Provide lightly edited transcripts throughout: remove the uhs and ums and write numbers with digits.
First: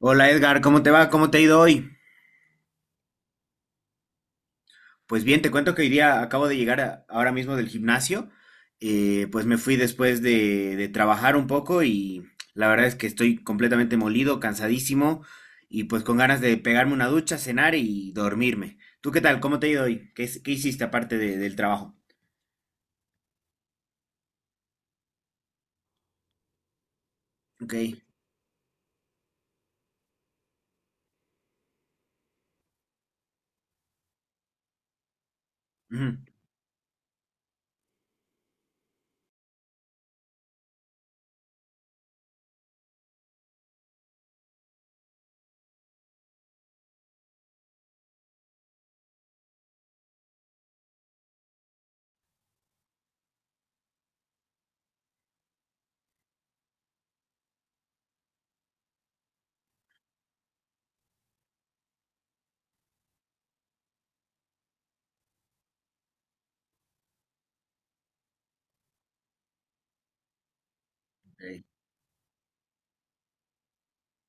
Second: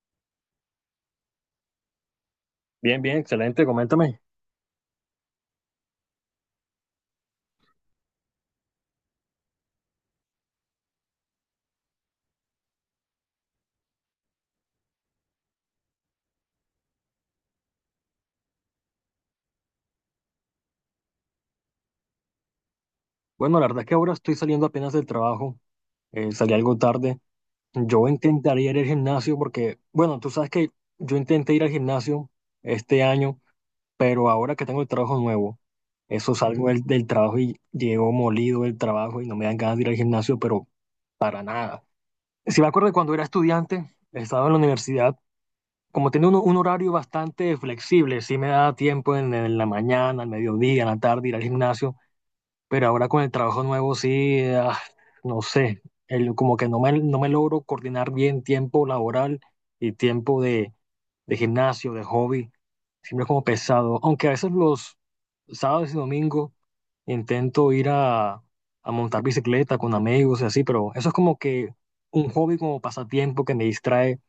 Hola Edgar, ¿cómo te va? ¿Cómo te ha ido hoy? Bien, bien, excelente, coméntame. Pues bien, te cuento que hoy día acabo de llegar ahora mismo del gimnasio. Pues me fui después de trabajar un poco y la verdad es que estoy completamente molido, cansadísimo y pues con ganas de pegarme una ducha, cenar y dormirme. ¿Tú qué tal? ¿Cómo te ha ido hoy? ¿Qué, qué hiciste aparte del trabajo? Bueno, la verdad es que ahora estoy saliendo apenas del trabajo, salí algo tarde. Ok. Yo intentaría ir al gimnasio porque, bueno, tú sabes que yo intenté ir al gimnasio este año, pero ahora que tengo el trabajo nuevo, Ujú. eso salgo del trabajo y llego molido del trabajo y no me dan ganas de ir al gimnasio, pero para nada. Si me acuerdo de cuando era estudiante, estaba en la universidad, como tenía un horario bastante flexible, sí me daba tiempo en la mañana, al mediodía, en la tarde ir al gimnasio. Pero ahora con el trabajo nuevo sí, no sé, como que no me logro coordinar bien tiempo laboral y tiempo de gimnasio, de hobby, siempre como pesado. Aunque a veces los sábados y domingos intento ir a montar bicicleta con amigos y así, pero eso es como Ok. que un hobby como pasatiempo que me distrae,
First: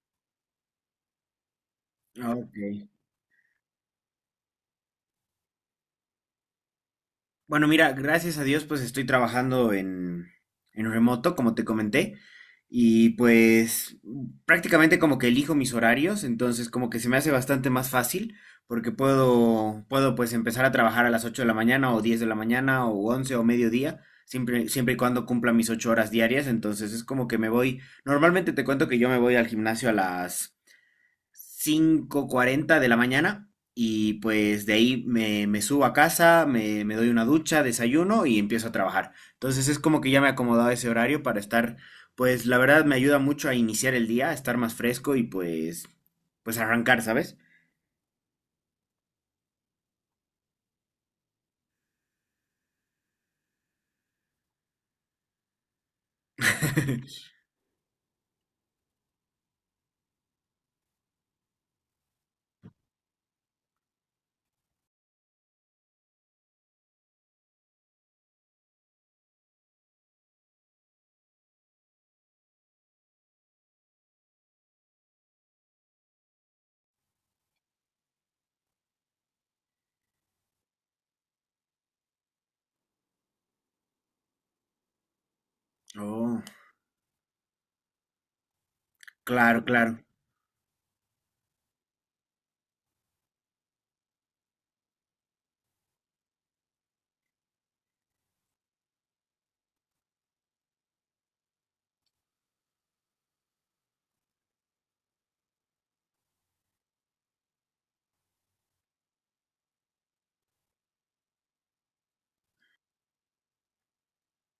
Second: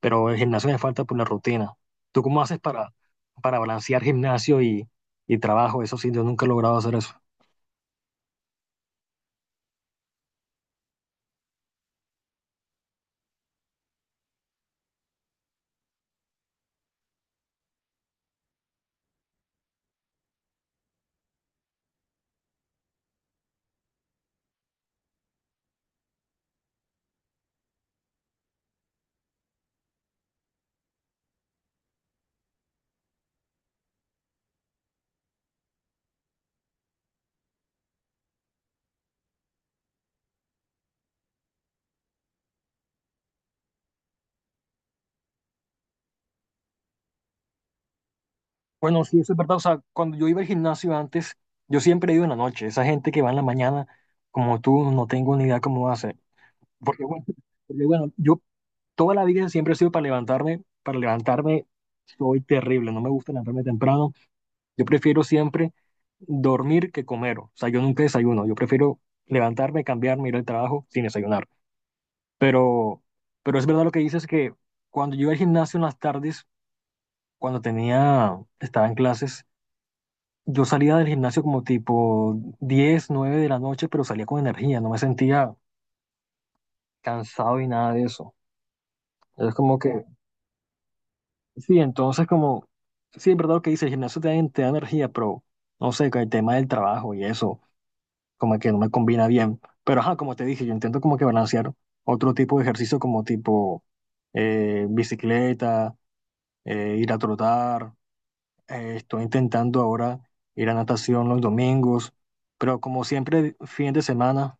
pero el gimnasio me falta por la rutina. ¿Tú cómo Ok. haces para balancear gimnasio y trabajo? Eso sí, yo nunca he logrado hacer eso. Bueno, mira, gracias a Dios, pues estoy trabajando en remoto, como te comenté, y pues prácticamente como que elijo mis horarios, entonces como que se me hace bastante más fácil, porque puedo pues empezar a trabajar a las 8 de la mañana o 10 de la mañana o 11 o mediodía, siempre, siempre y cuando cumpla mis 8 horas diarias, entonces es como que me voy, normalmente te cuento que yo me voy al gimnasio a las 5:40 de la mañana y pues de ahí me subo a casa, me doy una ducha, desayuno y empiezo a trabajar. Entonces es como que ya me he acomodado a ese horario para estar, pues la verdad me ayuda mucho a iniciar el día, a estar más fresco y pues arrancar, ¿sabes? Bueno, sí, eso es verdad. O sea, cuando yo iba al gimnasio antes, yo siempre he ido en la noche. Esa gente que va en la mañana, como tú, no tengo ni idea cómo hace. Porque bueno, porque, bueno, yo toda la vida siempre he sido para levantarme. Para levantarme soy terrible. No me gusta levantarme temprano. Yo prefiero siempre dormir que comer. O sea, yo nunca desayuno. Yo prefiero levantarme, cambiarme, ir al trabajo sin desayunar. Pero, pero es verdad lo que dices que cuando yo iba al gimnasio en las tardes, estaba en clases. Yo salía del gimnasio como tipo 10 9 de la noche, pero salía con energía, no me sentía Oh, cansado y nada de eso. Es claro, como claro, que, sí, sí, es verdad lo que dice, el gimnasio te da energía, pero no sé, con el tema del trabajo y eso, como que no me combina bien. Pero ajá, como te dije, yo intento como que balancear otro tipo de ejercicio como tipo bicicleta, ir a trotar, estoy intentando ahora ir a natación los domingos, pero como siempre, fin de semana.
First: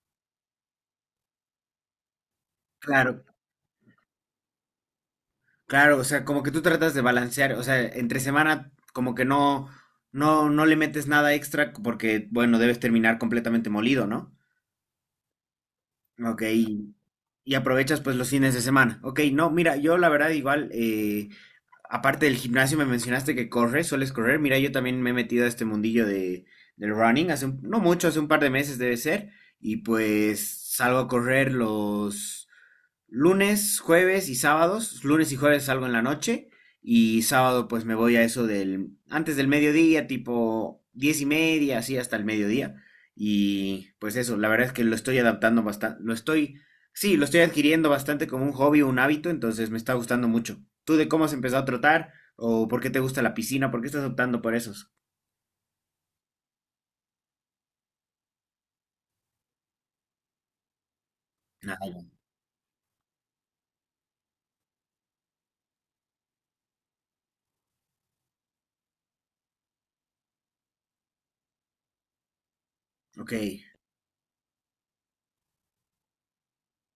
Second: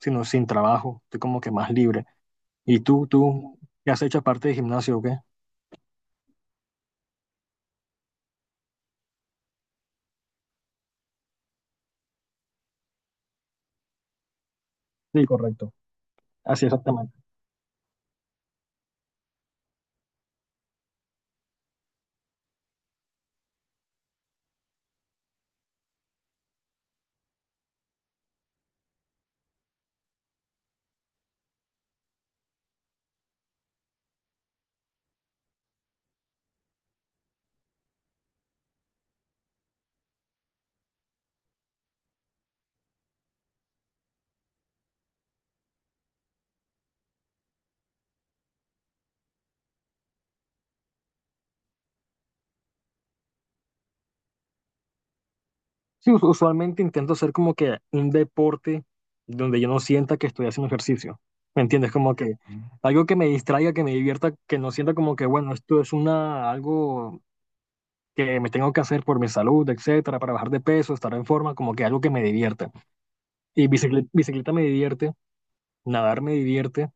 Sino sin trabajo, estoy como que más libre. ¿Y tú, claro, tú, qué has hecho aparte de gimnasio o qué? claro, o sea, como que tú tratas de balancear, o sea, entre semana como que no le metes nada extra porque, bueno, debes terminar completamente molido, ¿no? Sí, correcto. Ok. Así exactamente. Y aprovechas pues los fines de semana. Ok, no, mira, yo la verdad igual, aparte del gimnasio me mencionaste que corres, sueles correr. Mira, yo también me he metido a este mundillo del running, hace no mucho, hace un par de meses debe ser. Y pues salgo a correr lunes, jueves y sábados. Lunes y jueves salgo en la noche y sábado pues me voy a eso del antes del mediodía, tipo 10 y media, así hasta el mediodía. Y pues eso, la verdad es que lo estoy adaptando bastante, sí, lo estoy adquiriendo bastante como un hobby, un hábito, entonces me está gustando mucho. ¿Tú de cómo has empezado a trotar o por qué te gusta la piscina? ¿Por qué estás optando por esos? Sí, usualmente intento hacer como que un deporte donde yo no sienta que estoy haciendo ejercicio. ¿Me entiendes? Nada. Como que algo que me distraiga, que me divierta, que no sienta como que, bueno, esto es una, algo que me tengo que hacer por mi salud, etcétera, para bajar de peso, estar en forma, como que algo que me divierta. Ok. Y bicicleta, bicicleta me divierte, nadar me divierte,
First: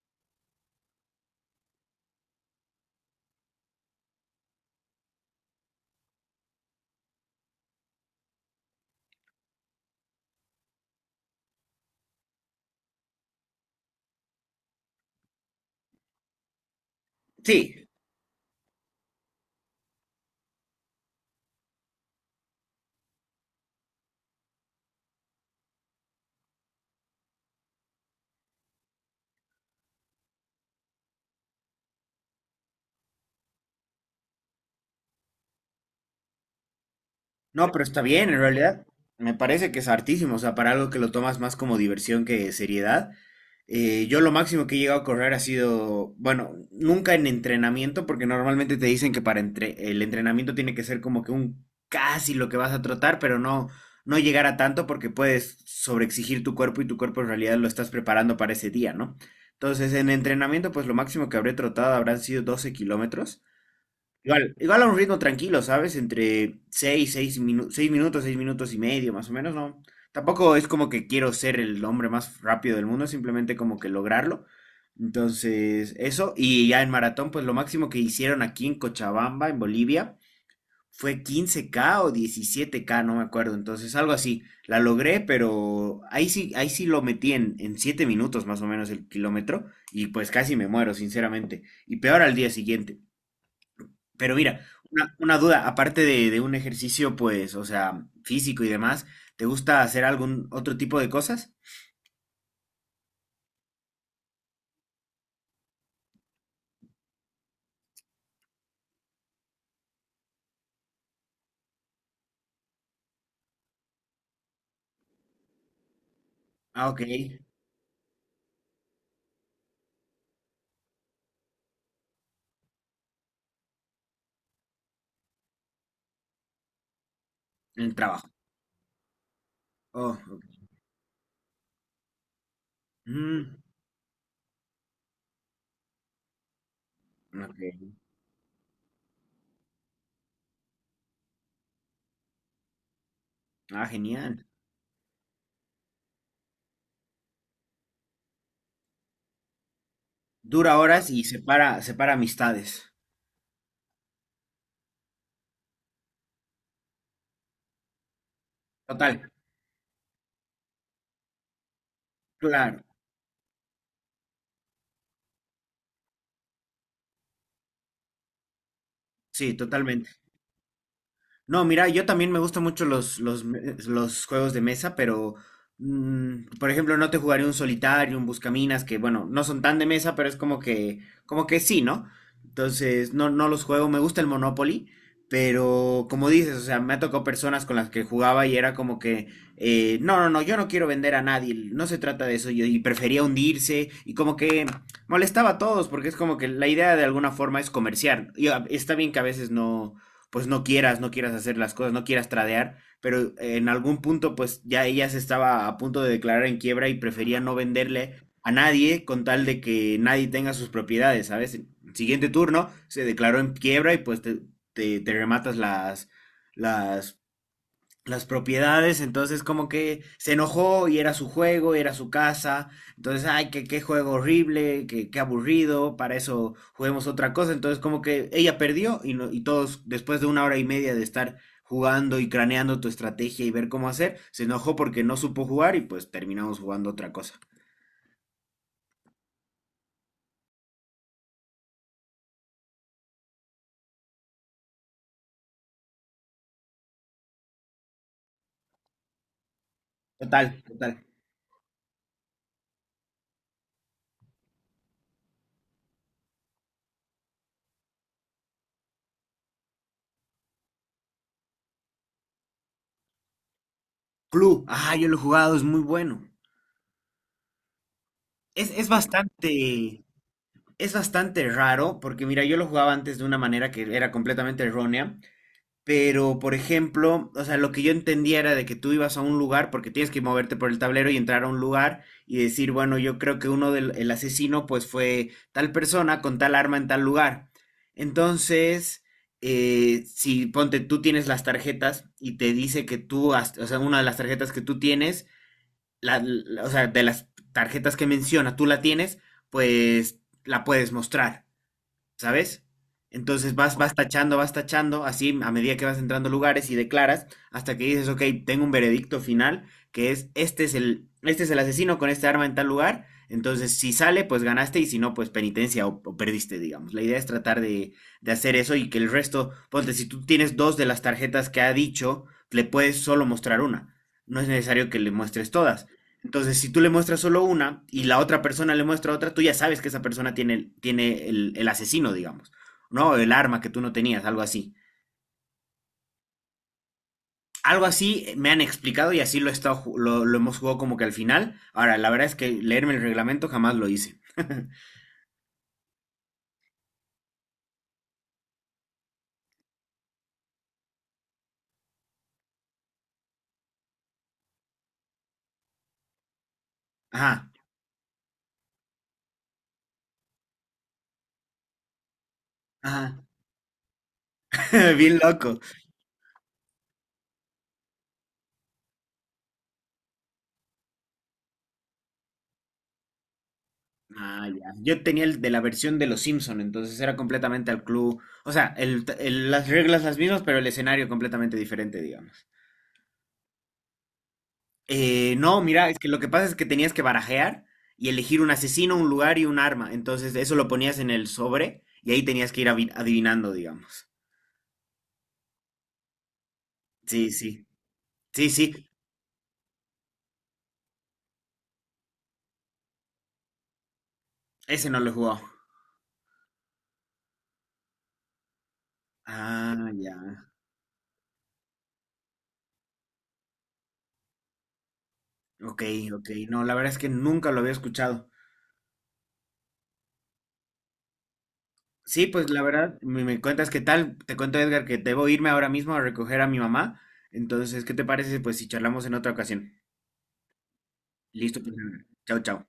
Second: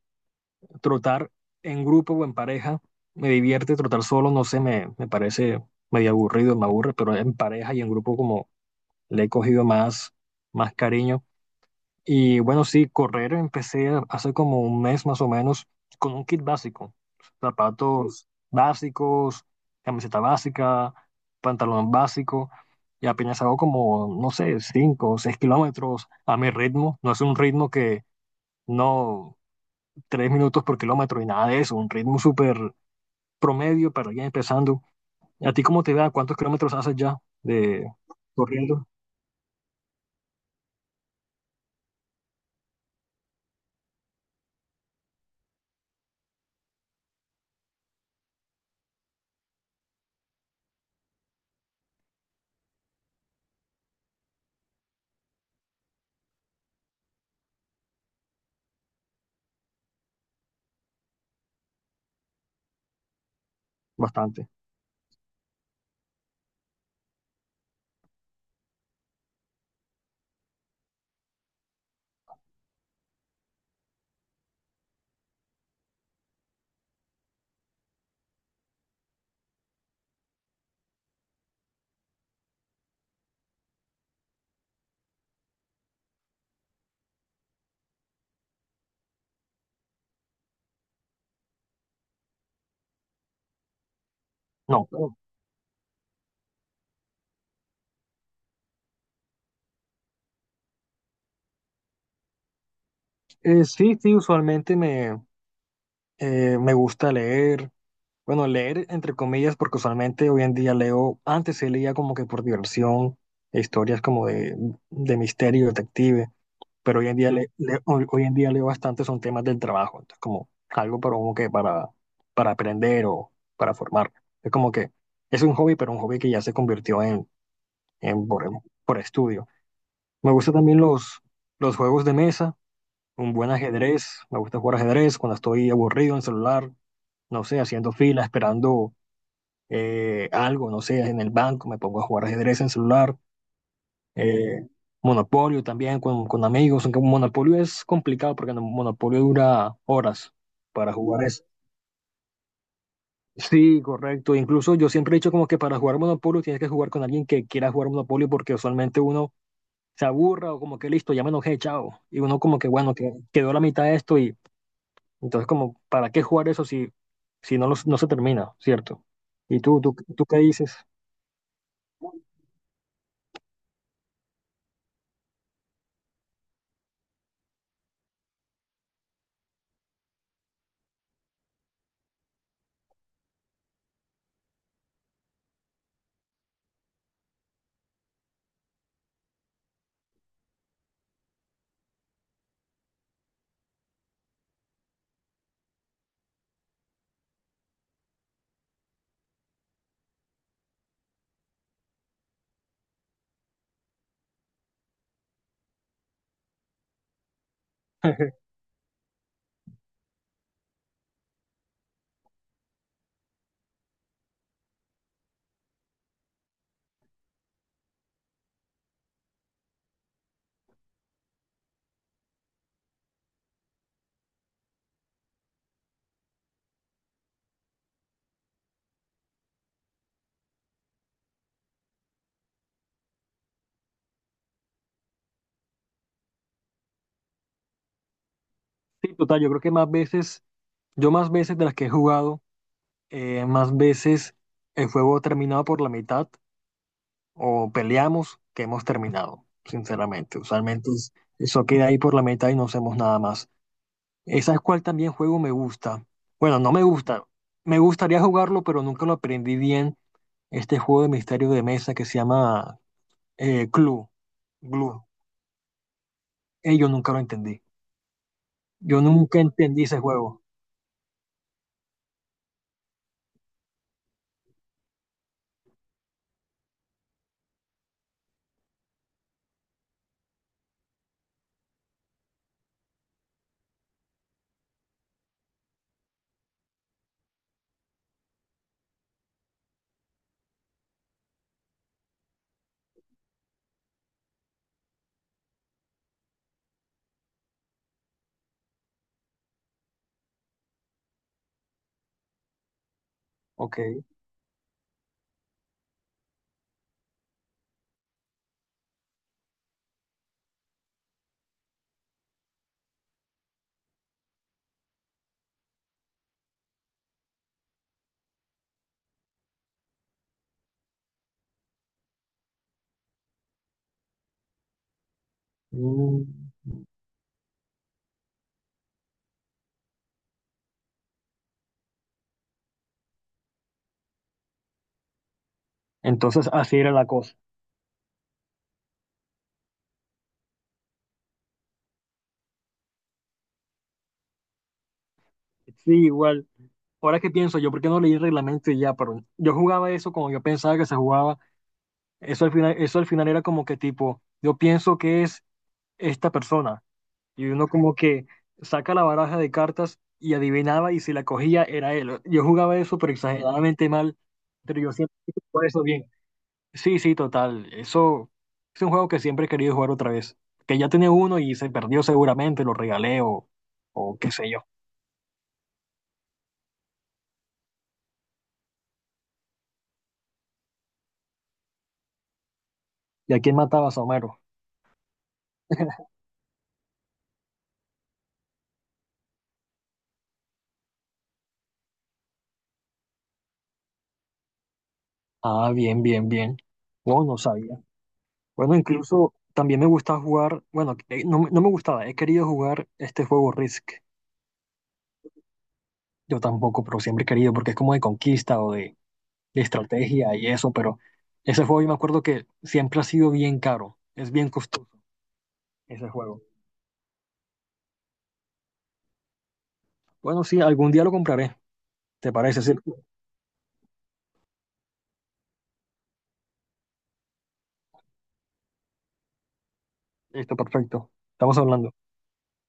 trotar en grupo o en pareja me divierte, trotar solo, no sé, me parece medio aburrido, me aburre, pero en pareja y en grupo como le he cogido más cariño. Y bueno, sí, correr empecé hace como un mes más o menos con un kit básico, Sí. zapatos básicos, camiseta básica, pantalón básico, y apenas hago como, no sé, 5 o 6 kilómetros a mi ritmo, no es un ritmo que no 3 minutos por kilómetro y nada de eso, un ritmo súper promedio para alguien empezando. ¿A ti cómo te va? ¿Cuántos kilómetros haces ya No, pero de está bien, en realidad corriendo? me parece que es hartísimo, o sea, para algo que lo tomas más como diversión que seriedad. Yo lo máximo que he llegado a correr ha sido, bueno, nunca en entrenamiento, porque normalmente te dicen que para el entrenamiento tiene que ser como que un casi lo que vas a trotar, pero no, no llegar a tanto porque puedes sobreexigir tu cuerpo y tu cuerpo en realidad lo estás preparando para ese día, ¿no? Entonces, en entrenamiento, pues lo máximo que habré trotado habrán sido 12 kilómetros. Bastante. Igual, igual a un ritmo tranquilo, ¿sabes? Entre 6 minutos, 6 minutos, 6 minutos y medio, más o menos, ¿no? Tampoco es como que quiero ser el hombre más rápido del mundo, simplemente como que lograrlo. Entonces, eso. Y ya en maratón, pues lo máximo que hicieron aquí en Cochabamba, en Bolivia, fue 15K o 17K, no me acuerdo. Entonces, algo así. La logré, pero ahí sí lo metí en 7 minutos más o menos el kilómetro. Y pues casi me muero, sinceramente. Y peor al día siguiente. Pero mira, No. Una duda, aparte de un ejercicio, pues, o sea, físico y demás, ¿te gusta hacer algún otro tipo de cosas? Sí, sí, usualmente me gusta leer. Bueno, leer entre comillas, porque usualmente hoy en día leo, antes se leía como que por diversión, historias como de misterio, detective, Ah, ok, pero hoy en día, en hoy en día leo bastante son temas del trabajo, entonces como algo para como que para aprender o para formarme. Es como que es un hobby, pero un hobby que ya se convirtió en, el en trabajo. por, por estudio. Oh, Me gustan ok. también los juegos de mesa, un buen Mm, ajedrez, me gusta jugar ajedrez cuando estoy aburrido en el celular, no sé, haciendo ok. fila, esperando algo, no sé, en el banco, me pongo a jugar ajedrez en celular. Ah, genial. eh, Monopolio también con amigos, aunque Monopolio es complicado porque Monopolio dura horas Dura para horas jugar y eso. separa, separa amistades. Sí, correcto. Incluso yo siempre he dicho como que para jugar Monopolio tienes que jugar con alguien que quiera jugar Monopolio porque usualmente Total, uno se aburra o como que listo, ya me enojé, chao. Y uno como que claro, bueno, que quedó la mitad de esto y entonces como, ¿para qué jugar eso si, si no, no se termina, ¿cierto? sí, ¿Y tú, tú, totalmente. tú qué dices? No, mira, yo también me gustan mucho los juegos de mesa, pero, mm, por ejemplo, no te jugaré un solitario, un buscaminas, que bueno, no son tan de mesa, pero es como que sí, ¿no? Entonces, no, no los juego, me gusta el Monopoly, pero como dices, o sea, me ha tocado personas con las que jugaba y era como que, no, no, no, yo no quiero vender a nadie, no se trata de eso, yo, y prefería hundirse, y como que molestaba a todos, porque es como que la idea de alguna forma es comerciar, está bien que a veces no pues no quieras, no quieras hacer las cosas, no quieras tradear, pero en algún punto pues ya ella se estaba a punto de declarar en quiebra y prefería no venderle a nadie con tal de que nadie tenga sus propiedades, ¿sabes? El siguiente turno se declaró en quiebra y pues te rematas las las propiedades, entonces como que se enojó y era su juego, era su casa, entonces, ay, qué, qué juego horrible, qué, qué aburrido, para eso juguemos otra cosa, entonces como que ella perdió y, no- y todos, después de 1 hora y media de estar jugando y craneando tu estrategia y ver cómo hacer, se enojó porque no supo jugar y pues terminamos jugando otra cosa. Sí, total, yo creo que más veces, yo más veces de las que he jugado más veces el juego ha terminado por la mitad o peleamos que hemos terminado, sinceramente. Total, total. Eso queda ahí por la mitad y no hacemos nada más. ¿Esa es cuál también juego me gusta? Bueno, no me gusta. Me gustaría jugarlo, pero nunca lo aprendí bien. Este juego de misterio de mesa que se llama Clue. Clue, ah, Glue. yo lo he jugado, es muy bueno. Yo nunca lo entendí. Es, es Yo nunca entendí ese bastante, juego. es bastante raro, porque mira, yo lo jugaba antes de una manera que era completamente errónea. Pero, por ejemplo, o sea, lo que yo entendía era de que tú ibas a un lugar, porque tienes que moverte por el tablero y entrar a un lugar y decir, bueno, yo creo que uno del el asesino, pues fue tal persona con tal arma en tal lugar. Entonces, si ponte, tú tienes las tarjetas y te dice que tú, o sea, una de las tarjetas que tú tienes, o sea, de las tarjetas que menciona, tú la tienes, pues la puedes mostrar. ¿Sabes? Entonces Ok. Vas tachando, así a medida que vas entrando a lugares y declaras, hasta que dices, ok, tengo un veredicto final, que es, este es el asesino con este arma en tal lugar, entonces si sale, pues ganaste, y si no, pues penitencia o perdiste, digamos. La idea es tratar de hacer eso y que el resto, ponte, si tú tienes dos de las tarjetas que ha dicho, le puedes solo mostrar una. No es necesario que le muestres todas. Mm. Entonces, si tú le muestras solo una y la otra persona le muestra otra, tú ya sabes que esa persona tiene, tiene el asesino, digamos, ¿no? El arma que tú no tenías, algo así. Entonces así era la cosa. Algo así me han explicado y así he estado lo hemos jugado como que al final. Ahora, la verdad es que leerme el reglamento jamás lo hice. Sí, igual. Ahora que pienso, yo por qué no leí el reglamento y ya, pero yo jugaba eso como yo pensaba que se jugaba. Eso al final era como que tipo, yo pienso que es esta persona. Y Ajá, uno como que saca la baraja de cartas y adivinaba y si la cogía era él. Yo jugaba eso pero ajá. exageradamente mal, pero yo siempre Bien loco. jugaba eso bien. Sí, sí, total. Eso es un juego que siempre he querido jugar otra vez. Que ya tenía uno y se perdió seguramente, lo regalé o qué Ah, sé yo. ya. Yo tenía el de la versión de los Simpson, entonces era completamente al club. O sea, las reglas las mismas, pero el escenario completamente diferente, digamos. ¿Y a quién matabas, Homero? No, mira, es que lo que pasa es que tenías que barajear y elegir un asesino, un lugar y un arma. Entonces, eso lo ponías en el sobre y ahí tenías que ir adivinando, digamos. Ah, bien, bien, bien. No, Sí, no sí, sabía. sí, sí, Bueno, incluso también me gusta jugar, bueno, no me gustaba, he querido jugar este juego Risk. ese no lo he jugado. Yo tampoco, pero siempre he querido, porque es como de conquista o de Ah, ya. estrategia y eso, pero ese juego yo me acuerdo que siempre ha sido bien caro, es bien costoso Ok, ese ok. juego. No, la verdad es que nunca lo había escuchado. Bueno, sí, algún día lo compraré, Sí, ¿te pues parece? la Sí, verdad, me cuentas qué tal. Te cuento, Edgar, que debo irme ahora mismo a recoger a mi mamá. Entonces, ¿qué te parece? Si, Pues si charlamos en otra ocasión. listo, perfecto. Estamos Listo, pues, hablando. Edgar. Chao, chao.